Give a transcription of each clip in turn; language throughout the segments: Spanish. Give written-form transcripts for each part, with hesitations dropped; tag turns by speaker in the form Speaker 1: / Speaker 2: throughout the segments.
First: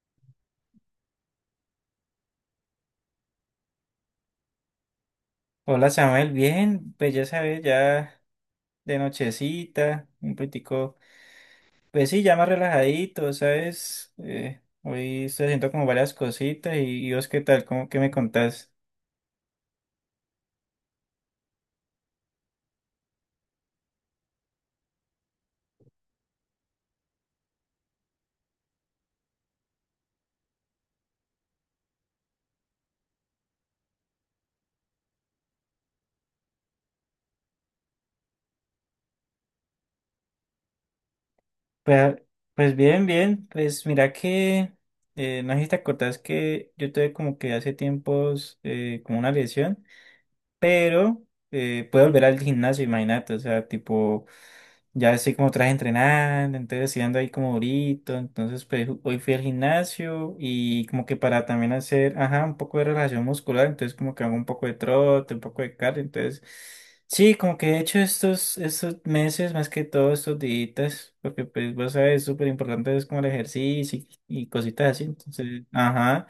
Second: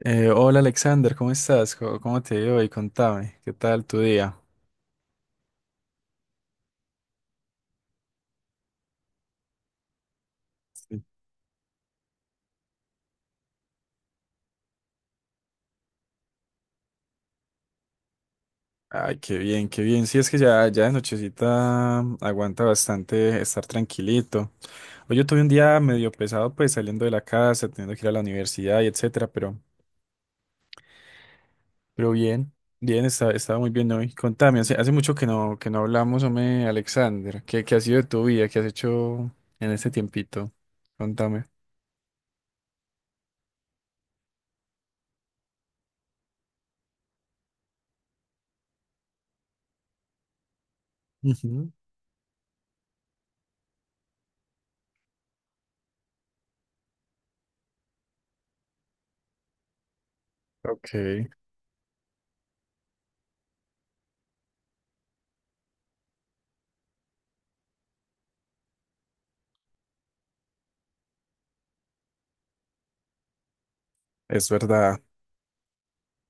Speaker 1: Hola Alexander, ¿cómo estás? ¿Cómo te ha ido hoy? Contame, ¿qué tal tu día?
Speaker 2: Hola Samuel, bien, pues ya sabes, ya de nochecita, un poquitico,
Speaker 1: Sí.
Speaker 2: pues sí, ya más relajadito, ¿sabes? Hoy estoy haciendo como varias cositas y vos qué tal, ¿cómo que me contás?
Speaker 1: Ay, qué bien, qué bien. Sí, es que ya de nochecita aguanta bastante estar tranquilito. Hoy yo tuve un día medio pesado, pues saliendo de la casa, teniendo que ir a la universidad y etcétera, pero bien, bien, estaba muy bien hoy. Contame, hace mucho que no hablamos, hombre, Alexander. ¿Qué ha sido de tu vida? ¿Qué has hecho en este tiempito? Contame.
Speaker 2: Pues, pues bien, bien, pues mira que, no sé si te acordás que yo tuve como que hace tiempos como una lesión, pero
Speaker 1: Ujú.
Speaker 2: pude volver al gimnasio, imagínate, o sea, tipo... Ya estoy como tras entrenando, entonces sí ando ahí como durito. Entonces, pues hoy fui al gimnasio y
Speaker 1: Ok,
Speaker 2: como que para también hacer, ajá, un poco de relajación muscular. Entonces, como que hago un poco de trote, un poco de cardio. Entonces, sí, como que he hecho estos meses, más que todo estos días, porque pues vos sabes, es súper importante es como el ejercicio y,
Speaker 1: es
Speaker 2: y cositas
Speaker 1: verdad,
Speaker 2: así. Entonces, ajá.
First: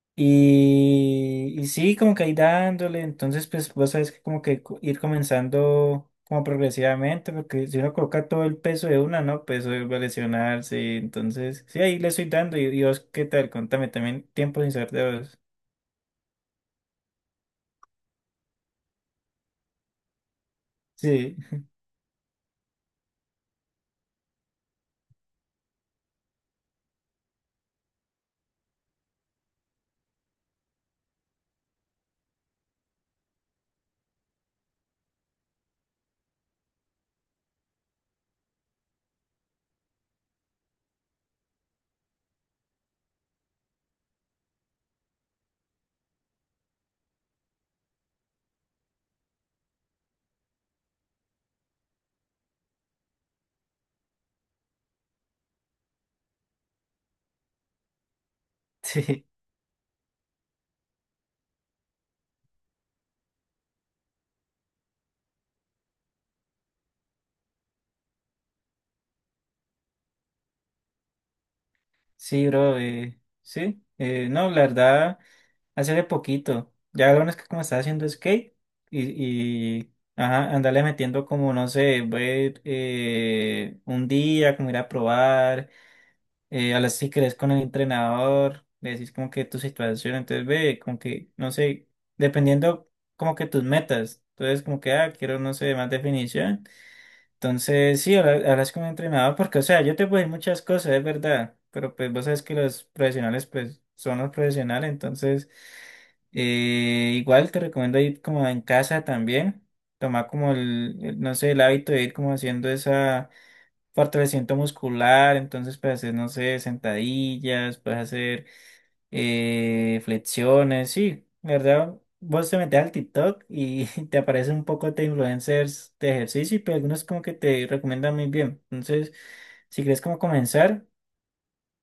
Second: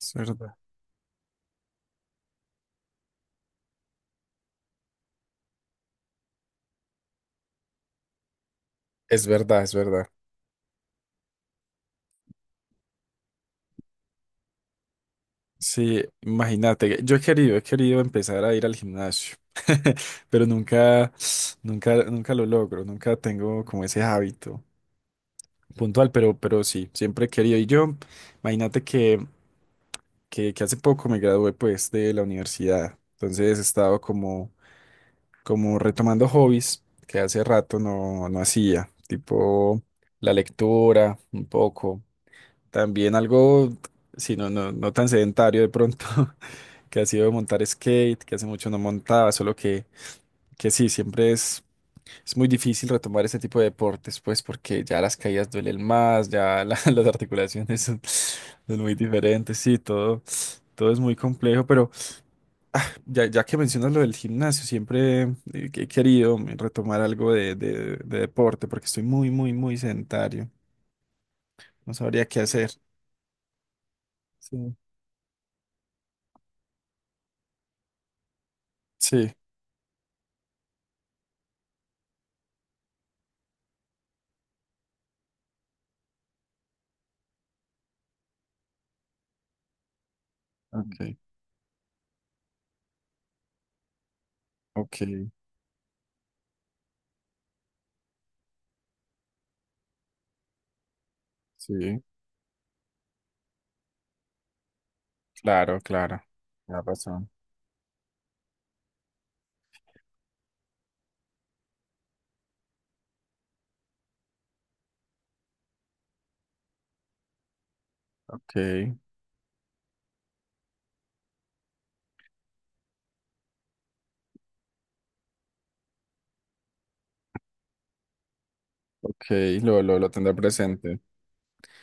Speaker 1: es verdad.
Speaker 2: Y sí, como que ahí dándole, entonces pues vos sabés que como que ir comenzando como progresivamente, porque si uno coloca todo el peso de una,
Speaker 1: Es
Speaker 2: ¿no?
Speaker 1: verdad,
Speaker 2: Pues
Speaker 1: es
Speaker 2: eso va a
Speaker 1: verdad.
Speaker 2: lesionarse, entonces sí, ahí le estoy dando. Y vos, ¿qué tal? Contame también tiempo sin saber de vos.
Speaker 1: Sí, imagínate, he querido empezar a ir al gimnasio, pero nunca,
Speaker 2: Sí,
Speaker 1: nunca, nunca lo logro, nunca tengo como ese hábito puntual, pero sí, siempre he querido. Y yo, imagínate que, que hace poco me gradué pues de la universidad, entonces he estado como, como retomando hobbies que hace rato no hacía, tipo la lectura, un poco, también algo, si no tan sedentario de pronto. Que ha sido montar skate, que hace mucho no montaba, solo que sí, siempre es muy difícil retomar ese tipo de deportes, pues porque ya las caídas duelen más, las articulaciones son, son muy
Speaker 2: sí,
Speaker 1: diferentes, sí, todo, todo es muy complejo, pero ya, ya que mencionas lo del gimnasio, siempre que he querido retomar algo de deporte, porque estoy muy, muy, muy sedentario, no sabría qué
Speaker 2: sí,
Speaker 1: hacer.
Speaker 2: bro, sí, no, la
Speaker 1: Sí.
Speaker 2: verdad. Hace de poquito. Ya lo bueno es que como estaba haciendo skate
Speaker 1: Sí,
Speaker 2: y ajá, andarle metiendo como, no sé, voy, un día, como ir a probar, a las si crees con el entrenador, le decís como que tu situación, entonces ve, como
Speaker 1: ok,
Speaker 2: que, no sé, dependiendo como que tus metas. Entonces como que,
Speaker 1: ok,
Speaker 2: ah, quiero, no sé, más definición. Entonces, sí, hablas con un entrenador porque, o sea, yo te puedo decir muchas cosas, es verdad, pero
Speaker 1: sí,
Speaker 2: pues vos sabes que los profesionales, pues, son los profesionales, entonces,
Speaker 1: claro, claro, tienes razón,
Speaker 2: igual te recomiendo ir como en casa también, tomar como no sé, el hábito de ir como haciendo esa fortalecimiento muscular, entonces puedes hacer, no sé, sentadillas, puedes hacer
Speaker 1: ok.
Speaker 2: flexiones, sí, la ¿verdad? Vos te metes al TikTok y te aparecen un poco de influencers de ejercicio, pero algunos como que te recomiendan muy bien. Entonces,
Speaker 1: Ok,
Speaker 2: si quieres
Speaker 1: lo
Speaker 2: como
Speaker 1: tendré
Speaker 2: comenzar,
Speaker 1: presente.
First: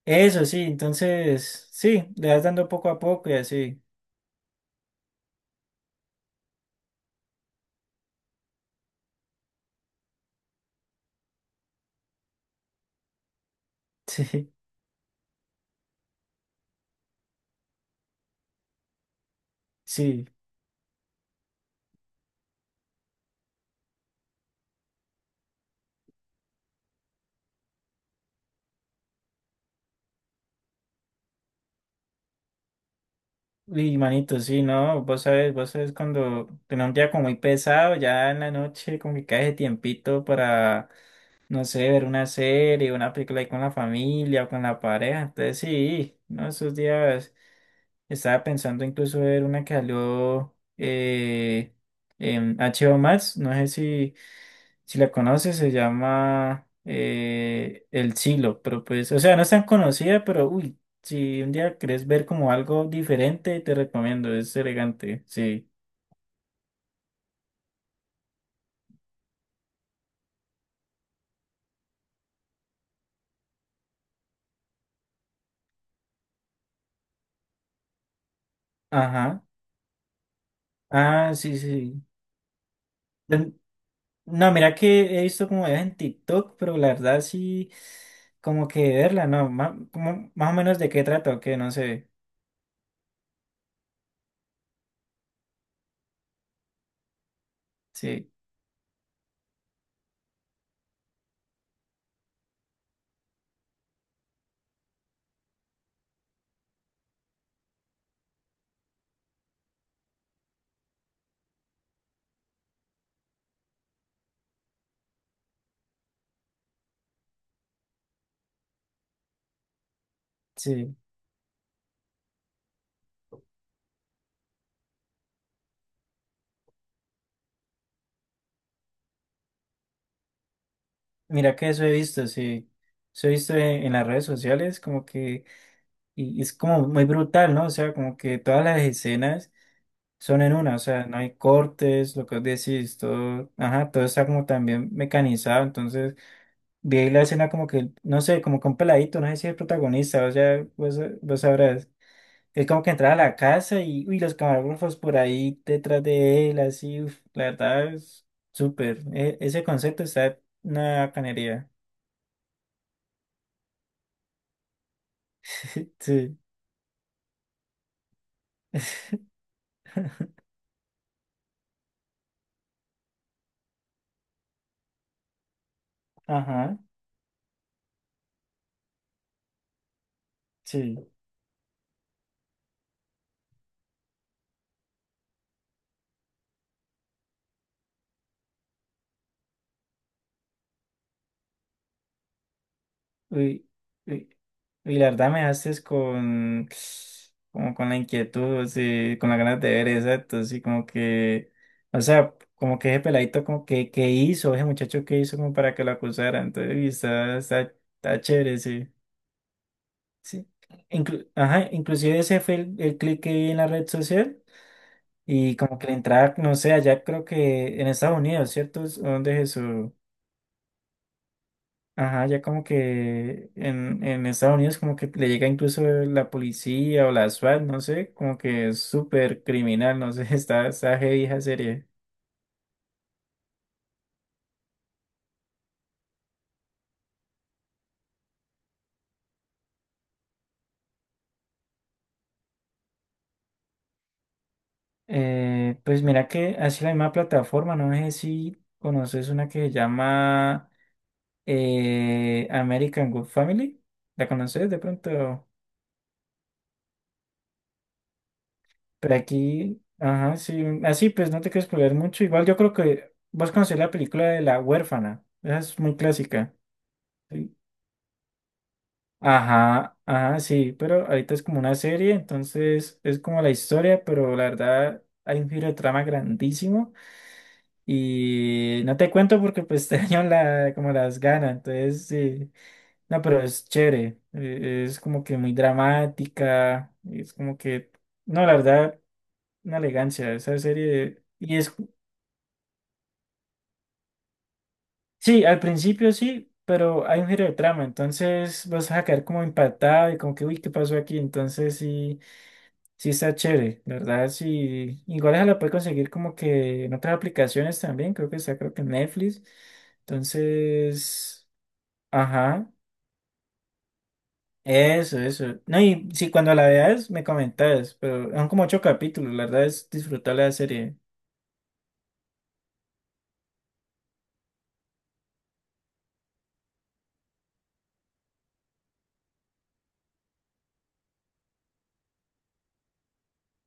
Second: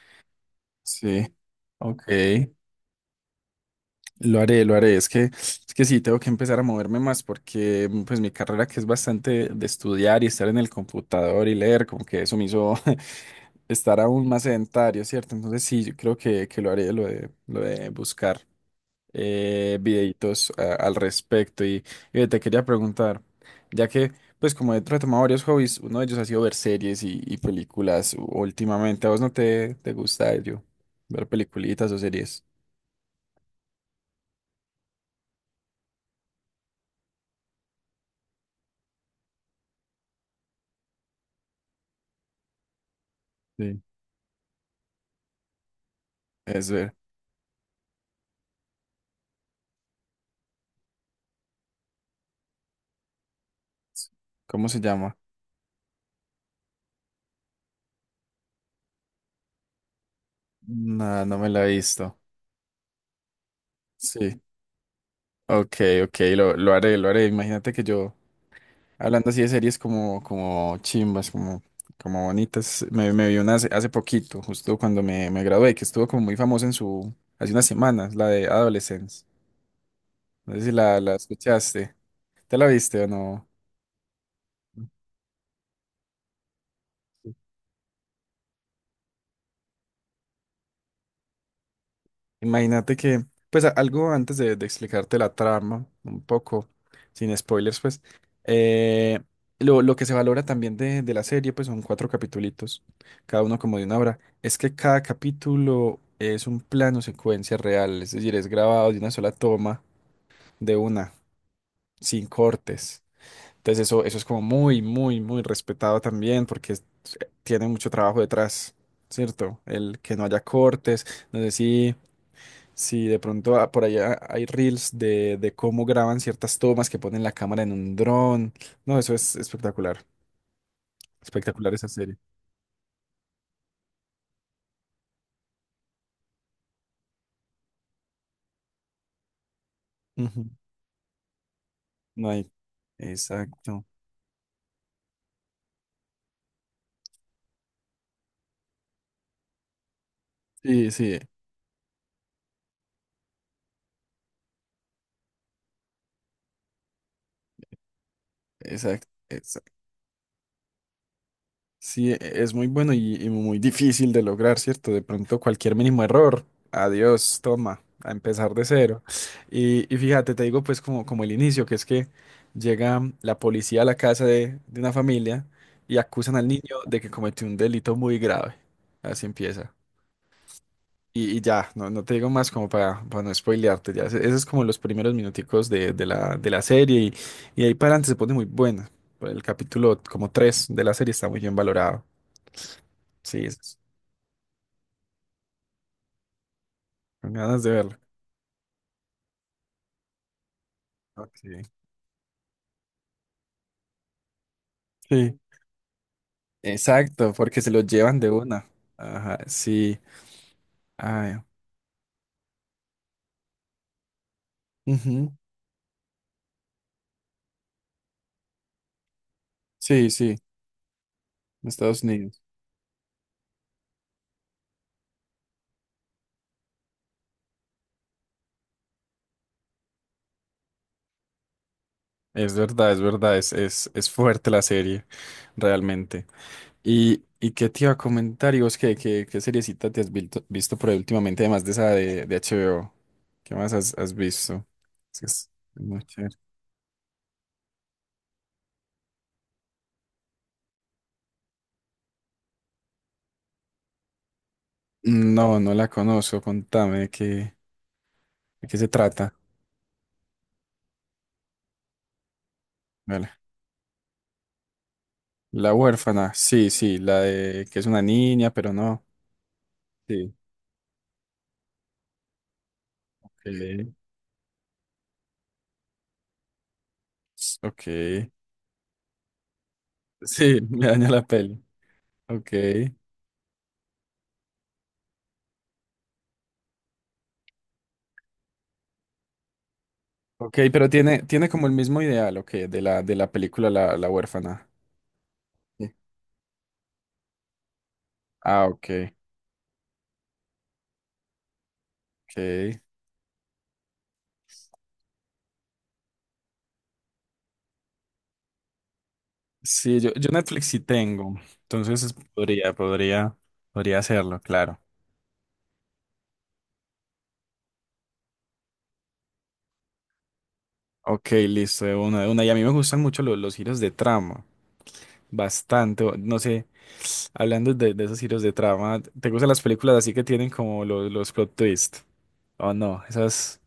Speaker 2: eso sí,
Speaker 1: Sí,
Speaker 2: entonces,
Speaker 1: ok,
Speaker 2: sí, le vas dando poco a poco y así.
Speaker 1: lo haré, lo haré. Es que sí, tengo que empezar a moverme más porque pues mi carrera que es bastante de estudiar y estar en el computador y leer, como que eso me hizo estar aún más
Speaker 2: Sí,
Speaker 1: sedentario, ¿cierto? Entonces sí, yo creo que lo haré, lo lo de buscar.
Speaker 2: sí.
Speaker 1: Videitos al respecto. Y te quería preguntar, ya que, pues como he retomado varios hobbies, uno de ellos ha sido ver series y películas últimamente. ¿A vos no te, te gusta ello? Ver peliculitas o series.
Speaker 2: Y manito, sí, no, vos sabes cuando tenés un día como muy pesado, ya en la noche como que cae ese tiempito para no sé, ver una serie, una película ahí con la
Speaker 1: Sí.
Speaker 2: familia o con la pareja. Entonces sí, no,
Speaker 1: Es
Speaker 2: esos
Speaker 1: ver.
Speaker 2: días estaba pensando incluso ver una que salió en HBO Max, no sé si,
Speaker 1: ¿Cómo se
Speaker 2: si la
Speaker 1: llama?
Speaker 2: conoces, se llama El Silo, pero pues, o sea, no es tan conocida, pero uy,
Speaker 1: No, no
Speaker 2: si
Speaker 1: me
Speaker 2: un
Speaker 1: la he
Speaker 2: día querés
Speaker 1: visto.
Speaker 2: ver como algo diferente, te recomiendo,
Speaker 1: Sí.
Speaker 2: es elegante, sí.
Speaker 1: Ok, ok, lo haré, lo haré. Imagínate que yo. Hablando así de series como, como chimbas, como, como bonitas, me vi una hace poquito, justo cuando me gradué, que estuvo como muy famosa en su, hace unas semanas, la de Adolescence.
Speaker 2: Ajá.
Speaker 1: No sé si la
Speaker 2: Ah, sí,
Speaker 1: escuchaste.
Speaker 2: sí.
Speaker 1: ¿Te la viste o no?
Speaker 2: No, mira que he visto como videos en TikTok, pero la verdad sí, como que verla, no, más, como, más o menos de qué trata o qué, no sé.
Speaker 1: Imagínate que, pues algo antes de explicarte la trama, un poco, sin spoilers, pues,
Speaker 2: Sí,
Speaker 1: eh, lo que se valora también de la serie, pues son cuatro capitulitos, cada uno como de una hora, es que cada capítulo es un plano secuencia real, es decir, es grabado de una sola toma, de una, sin cortes. Entonces eso es como muy, muy, muy respetado también porque tiene mucho trabajo detrás, ¿cierto? El que no haya
Speaker 2: sí.
Speaker 1: cortes, no sé si... Si de pronto por allá hay reels de cómo graban ciertas tomas que ponen la cámara en un dron. No, eso es espectacular.
Speaker 2: Mira que
Speaker 1: Espectacular
Speaker 2: eso
Speaker 1: esa
Speaker 2: he
Speaker 1: serie.
Speaker 2: visto, sí. Eso he visto en las redes sociales, como que, y es como muy brutal, ¿no? O sea, como que todas las escenas son
Speaker 1: Ujú.
Speaker 2: en una, o sea, no hay cortes, lo
Speaker 1: No
Speaker 2: que vos
Speaker 1: hay.
Speaker 2: decís, todo,
Speaker 1: Exacto.
Speaker 2: ajá, todo está como también mecanizado, entonces vi ahí la escena como que, no sé, como con peladito, no sé si es el protagonista, o sea,
Speaker 1: Sí,
Speaker 2: vos,
Speaker 1: sí,
Speaker 2: vos sabrás. Es como que entraba a la casa y uy, los camarógrafos por ahí detrás de él, así, uf, la verdad es súper.
Speaker 1: exacto.
Speaker 2: Ese concepto está en una bacanería.
Speaker 1: Sí, es muy bueno y muy difícil de lograr, ¿cierto? De pronto cualquier mínimo
Speaker 2: Sí.
Speaker 1: error, adiós, toma, a empezar de cero. Y fíjate, te digo pues como, como el inicio, que es que llega la policía a la casa de una familia y acusan al niño
Speaker 2: Ajá,
Speaker 1: de que cometió un delito muy grave. Así empieza.
Speaker 2: sí.
Speaker 1: Y ya, no, no te digo más como para no spoilearte, ya. Esos es como los primeros minuticos de la serie y ahí para adelante se pone muy buena. Pues, el capítulo como 3 de la serie está muy bien valorado. Sí,
Speaker 2: Uy, uy, uy, la verdad me haces con,
Speaker 1: con ganas de
Speaker 2: como con la
Speaker 1: verlo.
Speaker 2: inquietud, sí, con las ganas de ver, exacto, sí, como que,
Speaker 1: Ok.
Speaker 2: o sea, como que ese peladito, como que hizo, ese muchacho que hizo
Speaker 1: Sí,
Speaker 2: como para que lo acusara, entonces, uy,
Speaker 1: exacto, porque se lo llevan
Speaker 2: está
Speaker 1: de
Speaker 2: chévere,
Speaker 1: una.
Speaker 2: sí.
Speaker 1: Ajá, sí.
Speaker 2: Sí.
Speaker 1: Ay,
Speaker 2: Ajá, inclusive ese fue el clic que vi en la red social
Speaker 1: ujú.
Speaker 2: y como que la entrada, no sé, allá creo que en Estados Unidos, ¿cierto? ¿Es donde es eso?
Speaker 1: Sí, sí, en Estados
Speaker 2: Ajá,
Speaker 1: Unidos.
Speaker 2: ya como que en Estados Unidos como que le llega incluso la policía o la SWAT, no sé, como que es súper criminal, no sé, está, está heavy esa serie.
Speaker 1: Es verdad, es verdad, es fuerte la serie, realmente. Y qué te iba a comentar? ¿Y vos qué, qué, qué seriecita te has visto, por ahí últimamente, además de esa de HBO? ¿Qué más has, has visto? Es que es
Speaker 2: Pues
Speaker 1: muy
Speaker 2: mira
Speaker 1: chévere.
Speaker 2: que hace la misma plataforma, no sé si conoces una que se llama American Good Family, ¿la conoces de pronto?
Speaker 1: No, no la conozco, contame de qué se
Speaker 2: Pero
Speaker 1: trata.
Speaker 2: aquí, ajá, sí, así pues no te quieres spoilear mucho. Igual yo creo que
Speaker 1: Vale,
Speaker 2: vas a conocer la película de La Huérfana, esa
Speaker 1: La
Speaker 2: es muy
Speaker 1: huérfana,
Speaker 2: clásica.
Speaker 1: sí, sí, la
Speaker 2: ¿Sí?
Speaker 1: de que es una niña, pero no.
Speaker 2: Ajá,
Speaker 1: Sí.
Speaker 2: ajá, sí, pero ahorita es como una serie, entonces es como la
Speaker 1: eh,
Speaker 2: historia, pero la verdad hay un giro de trama grandísimo
Speaker 1: Ok.
Speaker 2: y no te cuento porque pues te daño
Speaker 1: Sí,
Speaker 2: la,
Speaker 1: me
Speaker 2: como
Speaker 1: daña
Speaker 2: las
Speaker 1: la
Speaker 2: ganas,
Speaker 1: peli.
Speaker 2: entonces
Speaker 1: Ok.
Speaker 2: sí, no, pero es chévere, es como que muy dramática, es como que, no, la verdad, una elegancia esa
Speaker 1: Ok, pero
Speaker 2: serie
Speaker 1: tiene, tiene
Speaker 2: y
Speaker 1: como el
Speaker 2: es
Speaker 1: mismo ideal, ok, de la película La, La huérfana.
Speaker 2: Sí, al
Speaker 1: Sí.
Speaker 2: principio sí, pero hay un giro de trama,
Speaker 1: Ah,
Speaker 2: entonces vas a
Speaker 1: ok.
Speaker 2: quedar como impactado y como que, uy, ¿qué pasó aquí? Entonces sí,
Speaker 1: Ok.
Speaker 2: sí está chévere, la ¿verdad? Sí, igual esa la puedes conseguir como que en otras aplicaciones también, creo que está, creo que en Netflix.
Speaker 1: Sí, yo Netflix sí tengo.
Speaker 2: Entonces,
Speaker 1: Entonces
Speaker 2: ajá,
Speaker 1: podría, podría, podría hacerlo, claro.
Speaker 2: eso, eso. No, y si cuando la veas me comentas, pero son como ocho capítulos, la verdad es disfrutar la serie.
Speaker 1: Ok, listo, de una, de una. Y a mí me gustan mucho los giros de trama. Bastante. No sé. Hablando de esos giros de trama, ¿te gustan las películas así que tienen como los plot twist? O no, esas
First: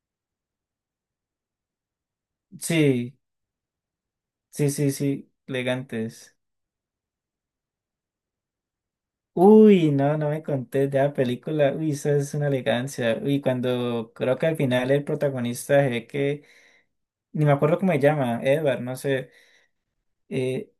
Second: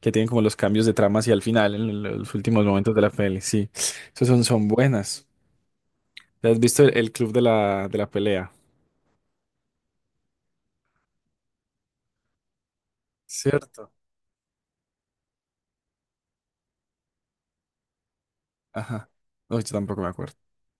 Speaker 1: que tienen como los cambios de trama hacia el final, en los últimos momentos de la
Speaker 2: Sí,
Speaker 1: peli, sí. Esas son, son
Speaker 2: sí, sí,
Speaker 1: buenas.
Speaker 2: sí, elegantes.
Speaker 1: ¿Te has visto el club de la pelea?
Speaker 2: Uy, no, no me conté de la película. Uy, esa es una elegancia. Uy,
Speaker 1: Cierto.
Speaker 2: cuando creo que al final el protagonista se ve que, ni me acuerdo cómo se llama, Edward, no
Speaker 1: Ajá.
Speaker 2: sé.
Speaker 1: No, yo tampoco me acuerdo.
Speaker 2: eh,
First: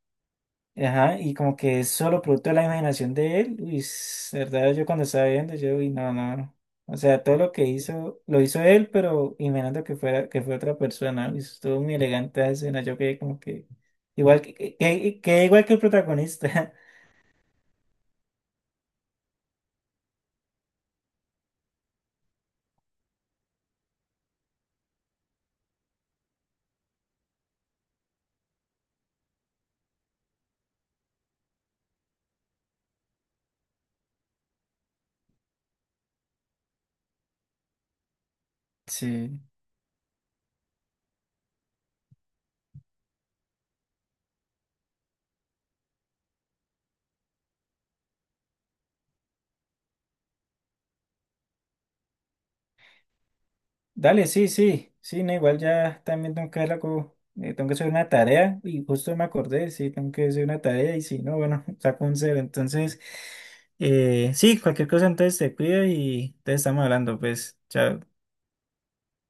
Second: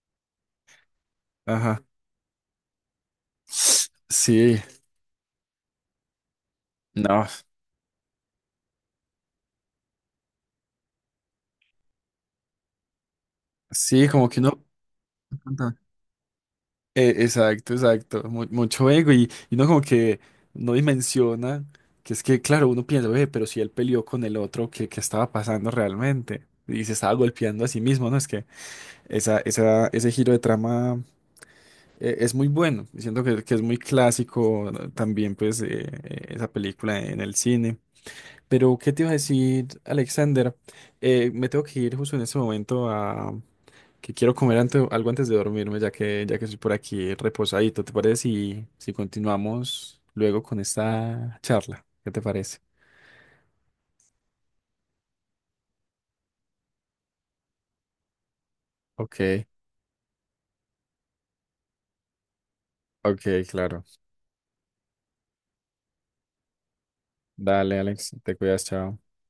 Speaker 2: ajá, y como que
Speaker 1: Ajá.
Speaker 2: es solo producto de la imaginación de él. Uy, es
Speaker 1: Sí,
Speaker 2: verdad, yo cuando estaba viendo, yo, uy, no, no. No. O sea,
Speaker 1: no.
Speaker 2: todo lo que hizo, lo hizo él, pero imaginando que fuera, que fue otra persona. Uy, estuvo muy elegante esa escena. Yo quedé como que,
Speaker 1: Sí, como que
Speaker 2: igual que,
Speaker 1: uno...
Speaker 2: que igual que el protagonista.
Speaker 1: Exacto, exacto. Mucho ego y uno como que no dimensiona que es que, claro, uno piensa, "Ve, pero si él peleó con el otro, ¿qué, qué estaba pasando realmente? Y se estaba golpeando a sí mismo, ¿no?". Es que esa, ese giro de trama es muy bueno. Y siento que es muy clásico, ¿no? También, pues, esa película en el cine. Pero, ¿qué te iba a
Speaker 2: Sí.
Speaker 1: decir, Alexander? Me tengo que ir justo en este momento que quiero comer algo antes de dormirme, ya que estoy por aquí reposadito. ¿Te parece si, si continuamos luego con esta charla? ¿Qué te parece?
Speaker 2: Dale, sí, sí, sí, no, igual ya también tengo que hacer como, tengo que hacer una tarea y justo
Speaker 1: Ok,
Speaker 2: me acordé, sí, tengo que hacer una tarea y si no, bueno, saco un cero. Entonces,
Speaker 1: ok, claro.
Speaker 2: sí, cualquier cosa entonces te cuido y te estamos hablando, pues,
Speaker 1: Dale,
Speaker 2: chao.
Speaker 1: Alex, te cuidas, chao.